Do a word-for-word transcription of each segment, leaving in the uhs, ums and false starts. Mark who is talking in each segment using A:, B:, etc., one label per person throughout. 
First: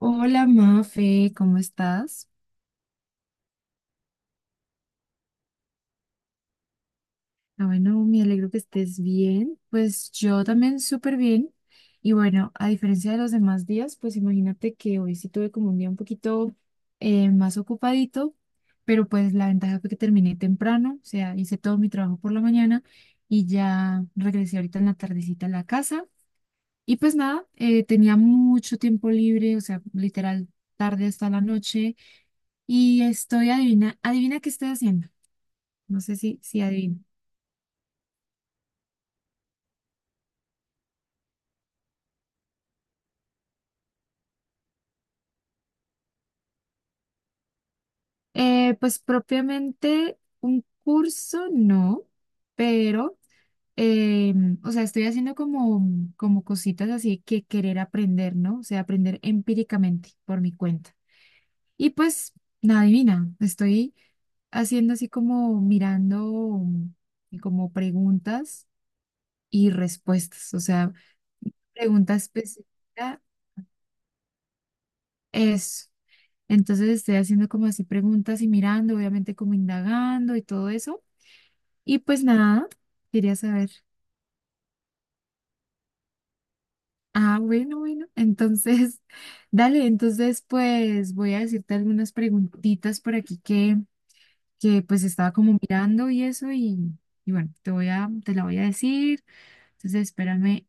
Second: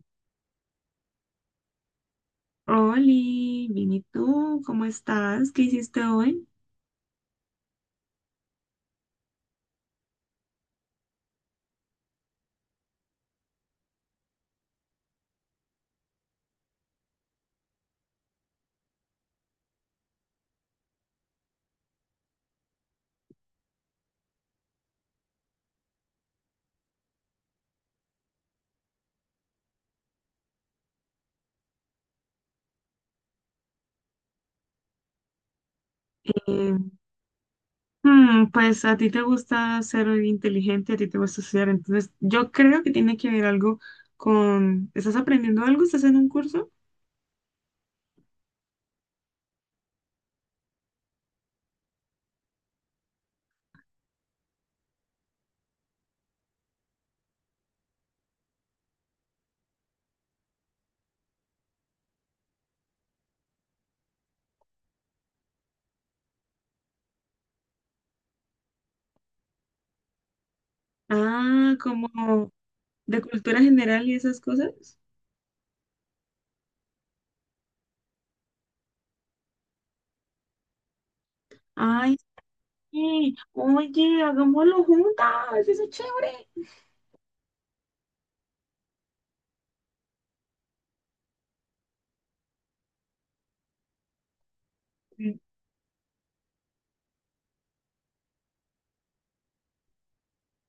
A: Hola Mafe, ¿cómo estás?
B: Oli, bien, ¿y tú? ¿Cómo estás? ¿Qué hiciste hoy?
A: Ah, bueno, me alegro que estés bien. Pues yo también súper bien. Y bueno, a diferencia de los demás días, pues imagínate que hoy sí tuve como un día un poquito eh, más ocupadito, pero pues la ventaja fue que terminé temprano, o sea, hice todo mi trabajo por la mañana y ya regresé ahorita en la tardecita a la casa. Y pues nada, eh, tenía mucho tiempo libre, o sea, literal tarde hasta la noche. Y estoy, adivina, adivina qué estoy haciendo. No sé si, si
B: Eh,
A: adivino.
B: hmm, pues a ti te gusta ser inteligente, a ti te gusta estudiar, entonces yo creo que tiene que ver algo con, ¿estás aprendiendo algo? ¿Estás en un curso?
A: Eh, pues propiamente un curso no, pero, eh, o sea, estoy haciendo como, como cositas así que querer aprender, ¿no? O sea, aprender empíricamente por mi cuenta. Y pues, nada divina estoy haciendo así como mirando mm, como preguntas y respuestas, o sea,
B: Ah, como
A: pregunta
B: de
A: específica,
B: cultura general y esas cosas.
A: eso. Entonces estoy haciendo como así preguntas y mirando, obviamente como indagando y todo eso. Y
B: Ay,
A: pues nada,
B: sí.
A: quería saber.
B: Oye, hagámoslo juntas. Eso es chévere.
A: Ah, bueno, bueno. Entonces, dale, entonces pues voy a decirte algunas preguntitas por aquí que, que pues estaba como mirando y eso y, y bueno, te voy a, te la voy a decir. Entonces, espérame,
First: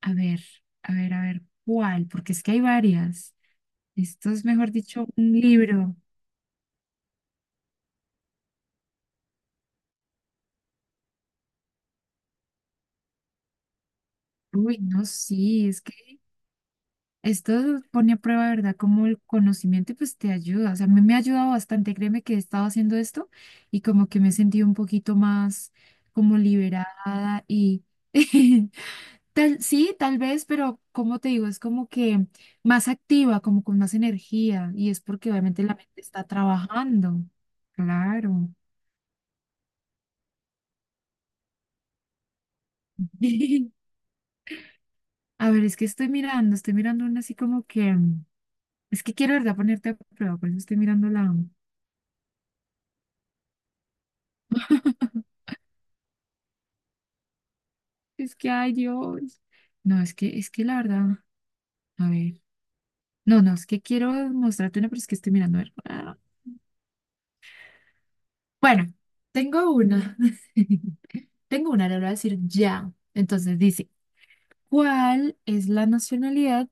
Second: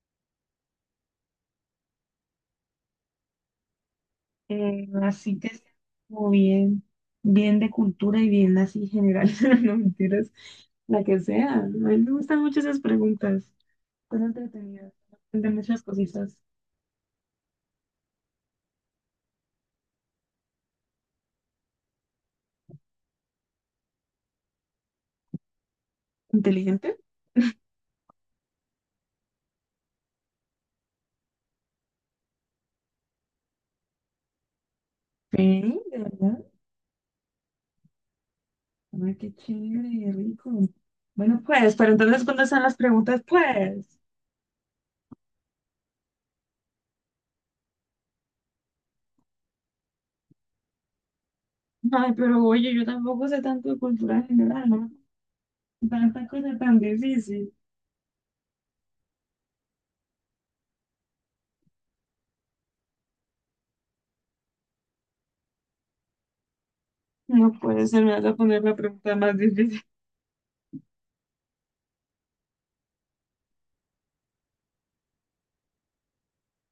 A: a ver, a ver, a ver, ¿cuál? Porque es que hay varias. Esto es, mejor
B: Eh,
A: dicho, un
B: así que sea
A: libro.
B: como bien, bien de cultura y bien así general, no mentiras, la que sea. A mí me gustan mucho esas preguntas, son
A: Uy,
B: entretenidas,
A: no,
B: de
A: sí, es.
B: muchas cositas.
A: Esto pone a prueba, ¿de verdad? Como el conocimiento y pues te ayuda. O sea, a mí me ha ayudado bastante. Créeme que he estado haciendo esto y como que me he sentido un poquito más como
B: ¿Inteligente?
A: liberada y tal, sí, tal vez, pero como te digo, es como que más activa, como con más energía y es porque obviamente la
B: Sí, de
A: mente está
B: verdad.
A: trabajando. Claro.
B: Ay, qué chévere, y rico. Bueno, pues, pero entonces, ¿cuándo están las preguntas? Pues.
A: A ver, es que estoy mirando, estoy mirando una así como que, es que quiero, ¿de verdad? Ponerte a prueba, por eso estoy mirando la.
B: Ay, pero oye, yo tampoco sé tanto de cultura general, ¿no? Tanta cosa tan difícil.
A: Es que, ay Dios. No, es que, es que la verdad, a ver. No, no, es que quiero mostrarte una, pero es que estoy mirando a ver. Ah.
B: No puede ser, me vas a poner la
A: Bueno,
B: pregunta más
A: tengo
B: difícil.
A: una. Tengo una, le voy a decir ya. Entonces dice, ¿cuál es la nacionalidad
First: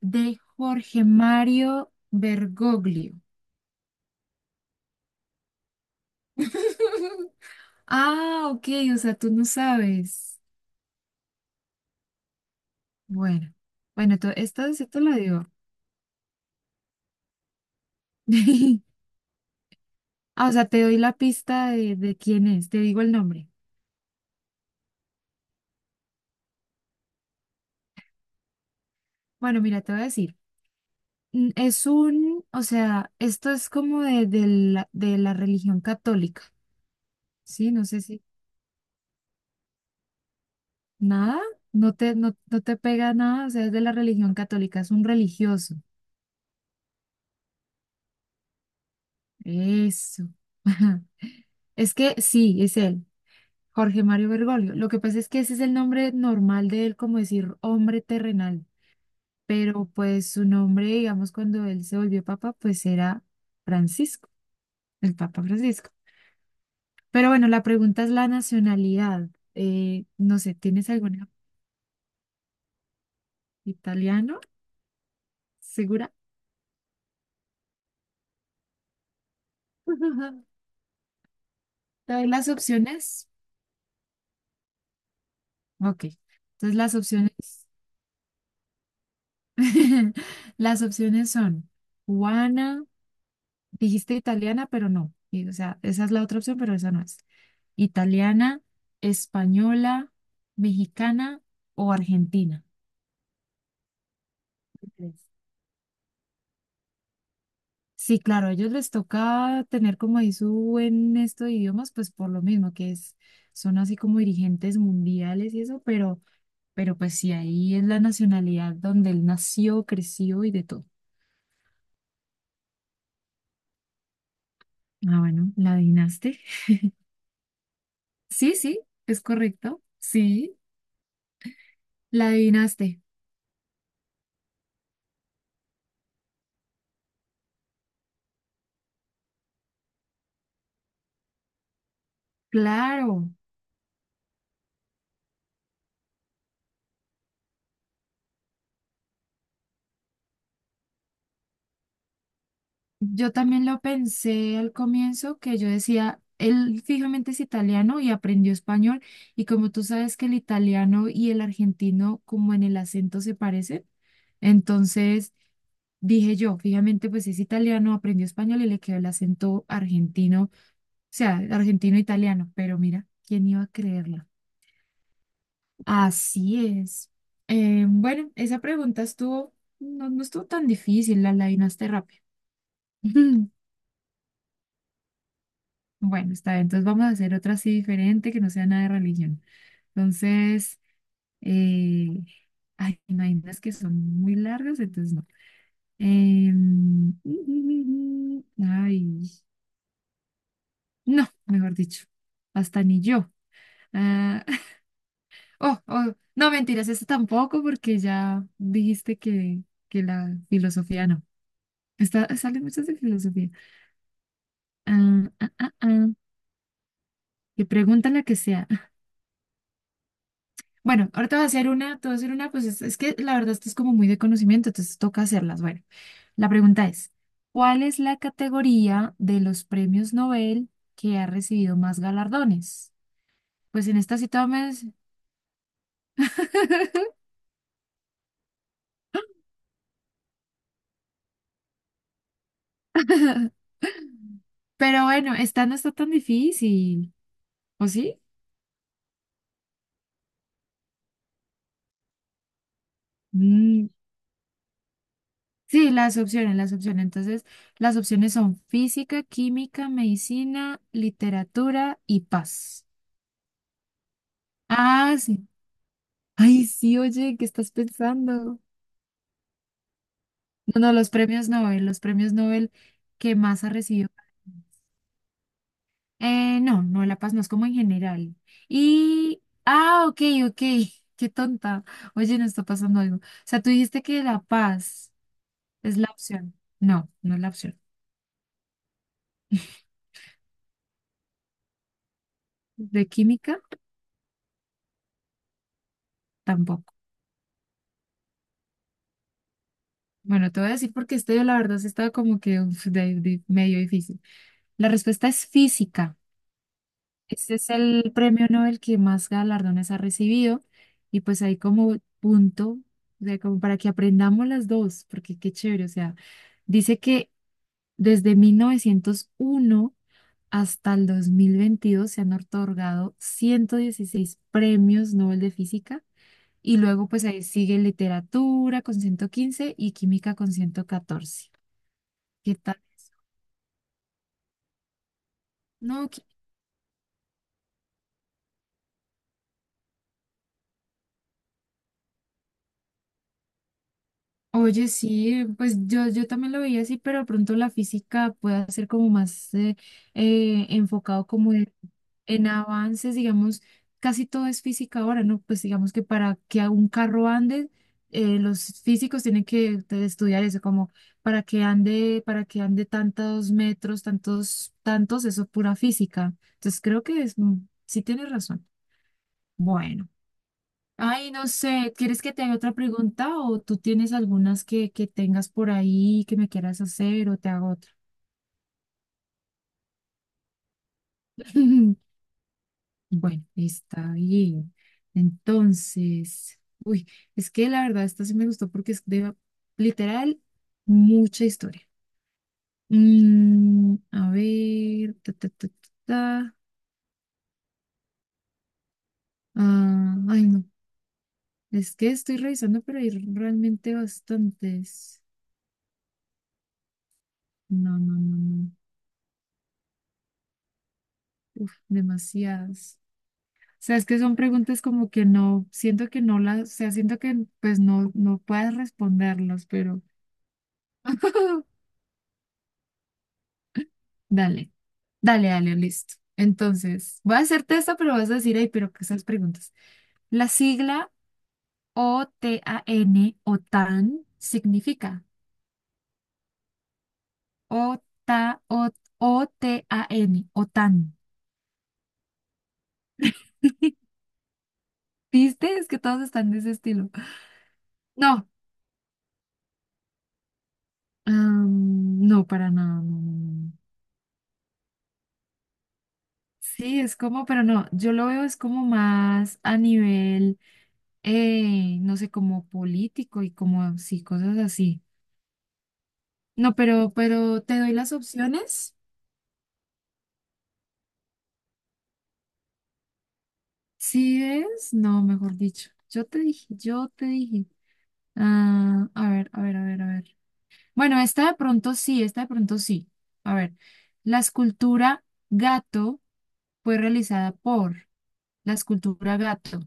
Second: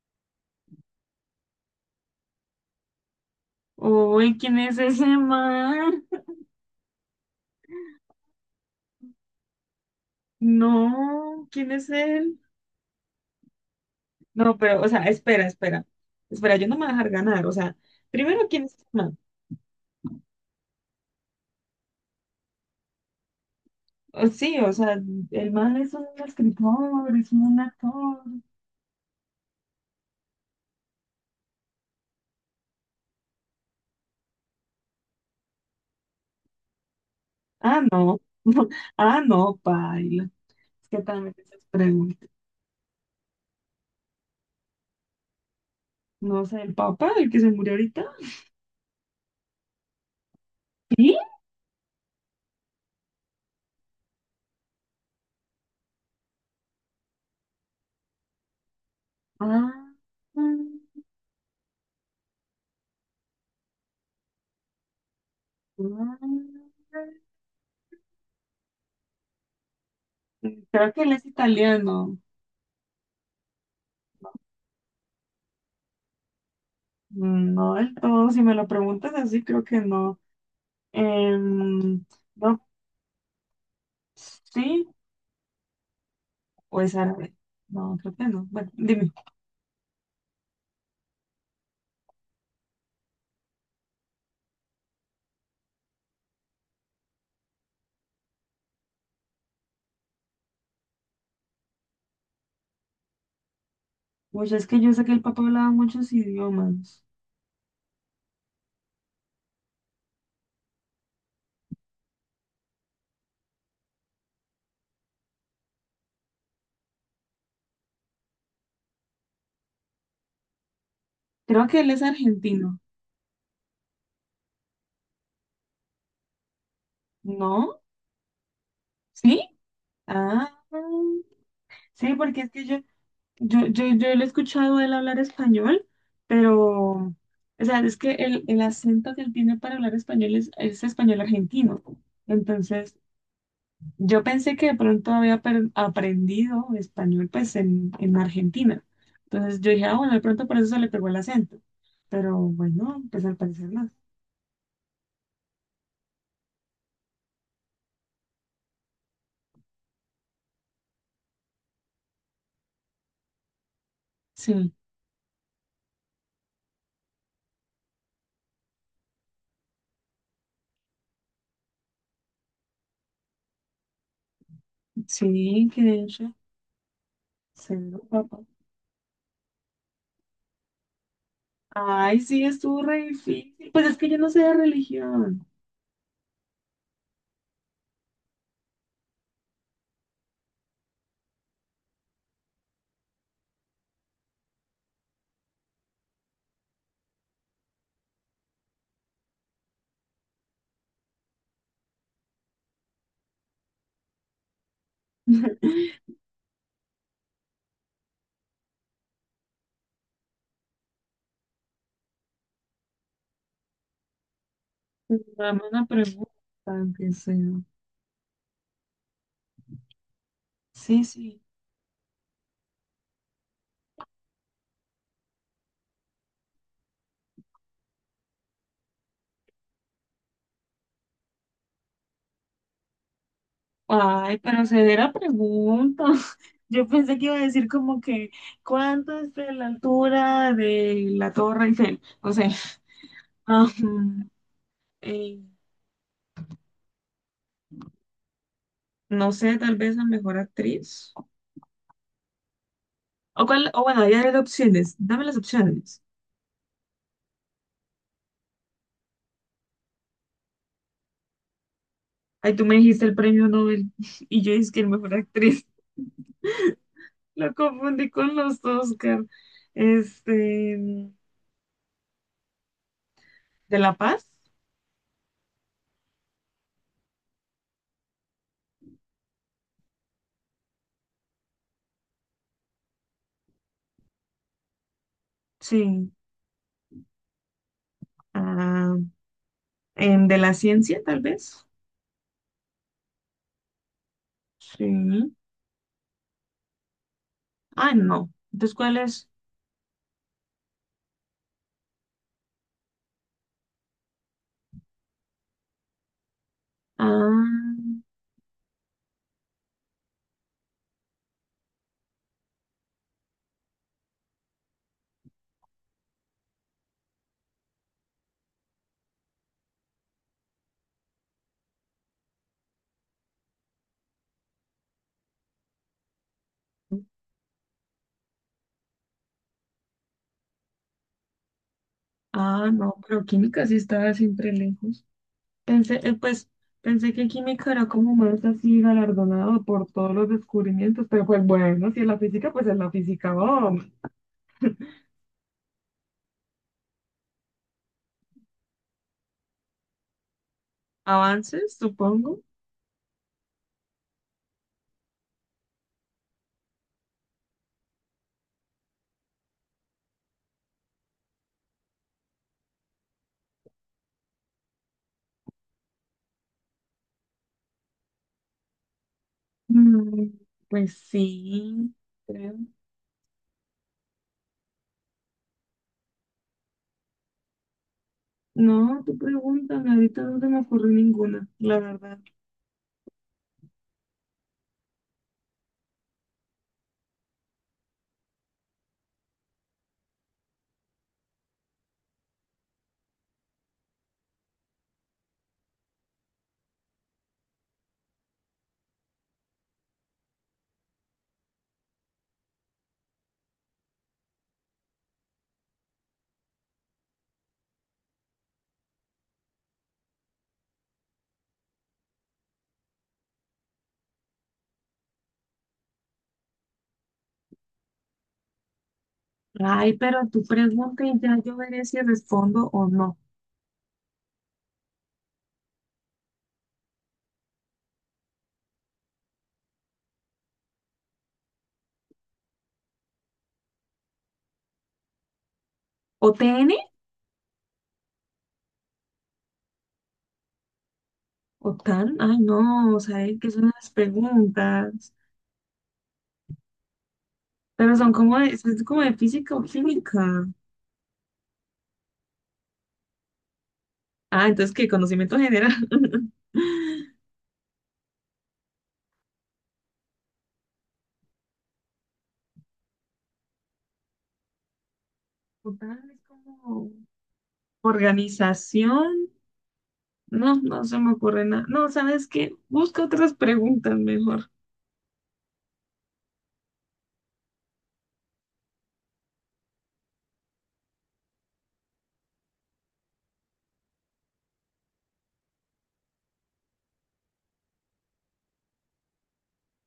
A: de Jorge Mario Bergoglio?
B: Uy, ¿quién es ese man?
A: Ah, ok, o sea, tú no sabes.
B: No, ¿quién es él?
A: Bueno, bueno, to-
B: No,
A: esta
B: pero,
A: sí
B: o
A: te
B: sea,
A: la
B: espera,
A: digo.
B: espera. Espera, yo no me voy a dejar ganar. O sea, primero, ¿quién es el man?
A: Ah, o sea, te doy la pista de, de quién es, te digo el nombre.
B: O- sí, o sea, el man es un escritor, es un actor.
A: Bueno, mira, te voy a decir, mm, es un, o sea, esto es como de, de la, de la religión católica, ¿sí?
B: Ah,
A: No sé
B: no.
A: si,
B: Ah, no, paila. Es que también
A: nada,
B: esas
A: no te,
B: preguntas.
A: no, no te pega nada, o sea, es de la religión católica, es un religioso.
B: No sé, ¿el papá, el que se murió ahorita?
A: Eso.
B: ¿Sí?
A: Es que sí, es él, Jorge Mario Bergoglio. Lo que pasa es que ese es el nombre normal de él, como decir hombre terrenal, pero
B: Ah,
A: pues su nombre,
B: mm,
A: digamos, cuando él se volvió papa, pues era Francisco, el Papa Francisco.
B: ah.
A: Pero bueno, la pregunta es la nacionalidad. Eh, no sé, ¿tienes
B: Creo que él es
A: alguna
B: italiano.
A: italiano? ¿Segura?
B: Mm, no del todo. Si me lo preguntas así, creo que no. Em,
A: ¿Te doy las
B: no,
A: opciones?
B: sí,
A: Ok. Entonces
B: o
A: las
B: es árabe.
A: opciones,
B: No, creo que no. Bueno, dime.
A: las opciones son cubana, dijiste italiana, pero no. Y, o sea, esa es la otra opción, pero esa no es. Italiana, española, mexicana o argentina.
B: Oye, es que yo sé que
A: ¿Qué?
B: el papá hablaba muchos idiomas.
A: Sí, claro, a ellos les toca tener como ahí su buen esto de idiomas, pues por lo mismo que es, son así como dirigentes mundiales y eso, pero, pero pues sí, ahí es la nacionalidad donde él nació, creció y de todo.
B: Creo que él es argentino.
A: Ah, bueno, ¿la adivinaste?
B: ¿No?
A: Sí, sí, es
B: ¿Sí?
A: correcto.
B: Ah,
A: Sí,
B: sí,
A: la
B: porque es que yo,
A: adivinaste.
B: yo, yo, yo lo he escuchado a él hablar español, pero, o sea, es que el, el acento que él tiene para hablar español es, es español argentino. Entonces,
A: Claro.
B: yo pensé que de pronto había per- aprendido español pues en, en Argentina. Entonces yo dije, ah, bueno, de pronto por eso se le pegó el acento. Pero bueno, pues
A: Yo
B: al
A: también
B: parecer
A: lo
B: no.
A: pensé al comienzo, que yo decía, él fijamente es italiano y aprendió español, y como tú sabes que el italiano y el argentino como en el acento se parecen,
B: Sí,
A: entonces dije yo, fijamente pues es italiano, aprendió español y le quedó el acento argentino, o sea, argentino-italiano, pero mira, ¿quién iba a creerlo?
B: sí, que de hecho,
A: Así es. Eh,
B: cero,
A: bueno,
B: papá.
A: esa pregunta estuvo, no, no estuvo tan difícil, la adivinaste
B: Ay,
A: rápido.
B: sí, estuvo re difícil. Pues es que yo no sé de religión.
A: Bueno, está bien. Entonces vamos a hacer otra así diferente que no sea nada de religión. Entonces, eh, ay, no hay unas que son muy largas, entonces no. Em, ay, no, mejor dicho, hasta ni yo. Ah, oh, oh, no, mentiras, esta tampoco porque ya dijiste que, que la filosofía no. Está, salen muchas de filosofía.
B: Pues
A: Ah, ah,
B: dame
A: ah,
B: una
A: ah.
B: pregunta, aunque sea.
A: Que pregunta la que sea.
B: Sí,
A: Bueno, ahorita
B: sí.
A: voy a hacer una, te voy a hacer una, pues es, es que la verdad esto es como muy de conocimiento, entonces toca hacerlas. Bueno, la pregunta es, ¿cuál es la categoría de los premios Nobel que ha recibido más galardones? Pues en esta sí
B: Ay, pero se
A: tomes,
B: de la pregunta. Yo pensé que iba a decir como que, ¿cuánto es de la altura de la Torre Eiffel? No sé. Ajá.
A: pero bueno,
B: Eh,
A: esta no está tan difícil, ¿o sí?
B: no sé, tal vez la mejor actriz. O, cuál, o
A: Mm,
B: bueno, ya hay opciones. Dame las
A: sí,
B: opciones.
A: las opciones, las opciones. Entonces, las opciones son física, química, medicina, literatura y
B: Ay, tú me
A: paz.
B: dijiste el premio Nobel y yo dije que el mejor
A: Ah, sí.
B: actriz.
A: Ay, sí, oye, ¿qué
B: Lo
A: estás
B: confundí con
A: pensando?
B: los Oscar. Este,
A: No, no, los
B: ¿de
A: premios Nobel, los premios Nobel que más ha
B: La
A: recibido.
B: Paz?
A: Eh, no, no, La Paz no es como en general. Y, ah, ok, ok, qué tonta. Oye, no está pasando algo. O sea, tú dijiste que La Paz es la
B: Sí.
A: opción. No, no es la opción.
B: Ah, ¿en ¿de la Ciencia, tal vez?
A: De química,
B: Sí.
A: tampoco.
B: Ah, no. Entonces, ¿cuál es?
A: Bueno, te voy a decir porque este, la verdad, sí estaba como que uf, de- de- medio difícil. La respuesta es física. Este es
B: Ah,
A: el premio Nobel que más galardones ha recibido y pues ahí como punto, o sea, como para que aprendamos las dos, porque qué chévere, o sea, dice que desde mil novecientos uno hasta el dos mil veintidós se han otorgado ciento dieciséis premios Nobel de Física y luego pues ahí sigue literatura con ciento quince y química con ciento catorce. ¿Qué
B: ah,
A: tal
B: no,
A: eso?
B: pero química sí estaba siempre lejos. Pensé,
A: No.
B: eh, pues, pensé que química era como más así galardonado por todos los descubrimientos, pero pues bueno, si es la física, pues es la física. Oh,
A: Oye, sí, pues yo, yo también lo veía así, pero de pronto la física puede ser como más eh, eh, enfocado como en,
B: avances, supongo.
A: en avances, digamos, casi todo es física ahora, ¿no? Pues digamos que para que a un carro ande, eh, los físicos tienen que te- estudiar eso, como para que ande, para que ande tantos metros, tantos, tantos, eso es pura física. Entonces creo que es, mm, sí tienes razón. Bueno.
B: Mm, pues
A: Ay, no sé,
B: sí,
A: ¿quieres que te
B: creo.
A: haga otra pregunta o tú tienes algunas que, que tengas por ahí que me quieras hacer o te hago otra?
B: No, tú pregúntame, ahorita no se me ocurre ninguna, la verdad.
A: Bueno, está bien. Entonces, uy, es que la verdad esta sí me gustó porque es de literal mucha historia. Mm, a ver, ta, ta, ta, ta, ta. Ah, ay, no, es que estoy revisando, pero hay realmente bastantes. No, no, no, no. Uf, demasiadas. O sea, es que son preguntas como que no, siento que no las, o sea, siento que pues no, no puedas responderlas,
B: Ay,
A: pero
B: pero tú pregunta y ya yo veré si respondo o no.
A: dale, dale, dale, listo. Entonces, voy a hacerte esta, pero vas a decir, ay, pero qué esas preguntas. La sigla O T A N, O T A N, significa
B: ¿O T N?
A: OTA, O- OTAN, O T A N.
B: ¿O T A N? Ay, no, o sea, es que son las preguntas.
A: ¿Viste? Es que todos están de ese estilo.
B: Pero son como
A: No,
B: de, pues, es como de física o química.
A: ah, no, para nada, no, no, no. No.
B: Ah, entonces, ¿qué? Conocimiento general.
A: Sí, es como, pero no, yo lo veo es como más a nivel, eh, no sé, como político y como, sí, cosas así.
B: Total, es
A: No,
B: como
A: pero, pero te doy las opciones.
B: organización. No, no se me ocurre nada. No, ¿sabes qué? Busca otras preguntas
A: Sí
B: mejor.
A: es, no, mejor dicho. Yo te dije, yo te dije. Ah, a ver, a ver, a ver, a ver. Bueno, esta de pronto sí, esta de pronto sí. A ver, la escultura gato fue realizada por la escultura gato.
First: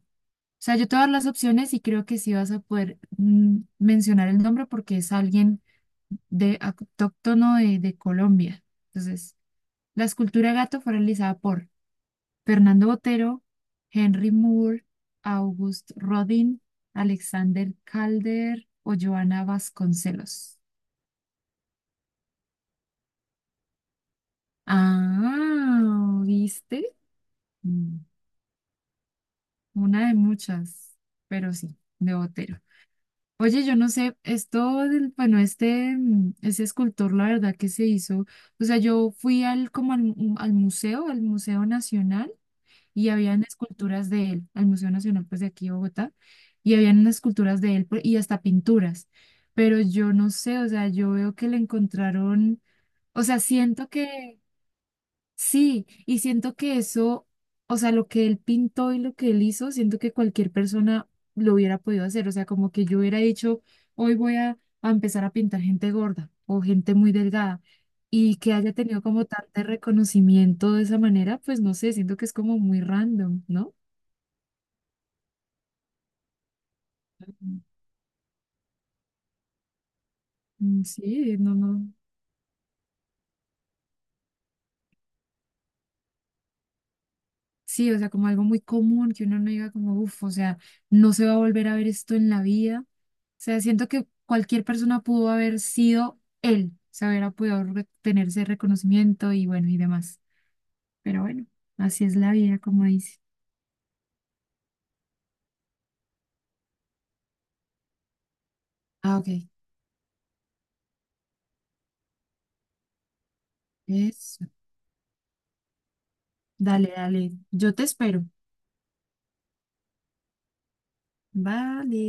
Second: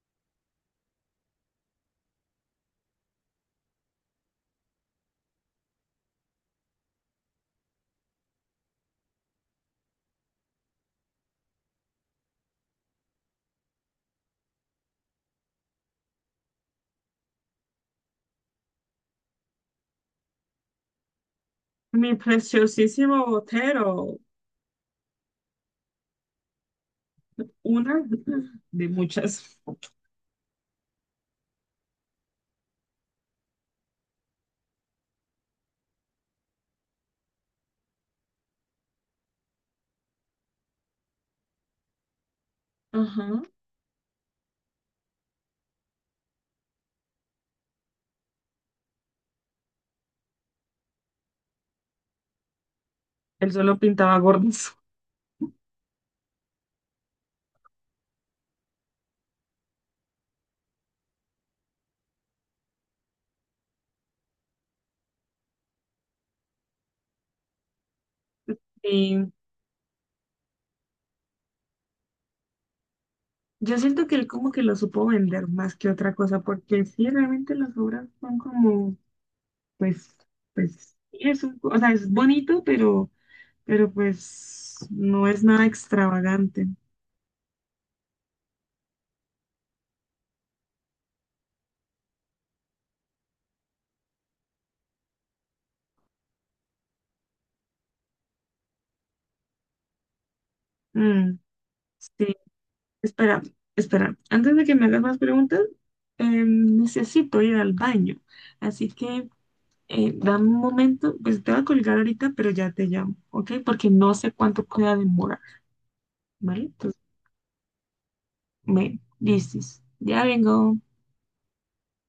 A: Sea, yo te voy a dar las opciones y creo que sí vas a poder mm, mencionar el nombre porque es alguien de autóctono de, de Colombia. Entonces, la escultura gato fue realizada por Fernando Botero, Henry Moore, August Rodin, Alexander Calder o Joana Vasconcelos.
B: Mi preciosísimo Botero.
A: Ah, ¿viste? Mm,
B: Una de muchas.
A: Una de muchas, pero sí, de Botero. Oye, yo no sé, esto del, bueno, este, mm, ese escultor, la verdad que se hizo, o sea, yo fui al, como al, mu- al museo, al Museo Nacional, y
B: Ajá.
A: habían esculturas de él, al Museo Nacional, pues de aquí de Bogotá, y habían unas esculturas de él pues, y hasta pinturas, pero yo no sé, o sea, yo veo que le encontraron, o sea,
B: Él solo
A: siento
B: pintaba
A: que.
B: gordos.
A: Sí, y siento que eso, o sea, lo que él pintó y lo que él hizo, siento que cualquier persona lo hubiera podido hacer. O sea, como que yo hubiera dicho, hoy voy a, a empezar a pintar gente gorda o gente muy delgada y que haya tenido como
B: Y
A: tanto reconocimiento de esa manera, pues no sé, siento que es como muy random, ¿no?
B: yo siento que él como que lo supo vender más que otra cosa, porque sí, realmente
A: Ujú.
B: las obras son como, pues,
A: Mm,
B: pues, sí,
A: sí,
B: es
A: no,
B: un- o sea,
A: no.
B: es bonito, pero, pero pues no es nada extravagante.
A: Sí, o sea, como algo muy común que uno no diga como, uff, o sea, no se va a volver a ver esto en la vida sea, siento que cualquier persona pudo haber sido él, se hubiera podido re- tener ese reconocimiento y bueno, y demás. Pero
B: Mm,
A: bueno, así es
B: sí,
A: la vida, como dice.
B: espera, espera, antes de que me hagas más preguntas, eh, necesito ir al baño, así
A: Ah, ok.
B: que eh, dame un momento, pues te voy a colgar ahorita, pero ya te llamo, ¿ok? Porque no sé
A: Eso.
B: cuánto pueda demorar, ¿vale?
A: Dale,
B: Entonces,
A: dale. Yo te espero.
B: me dices, ya vengo.
A: Vale.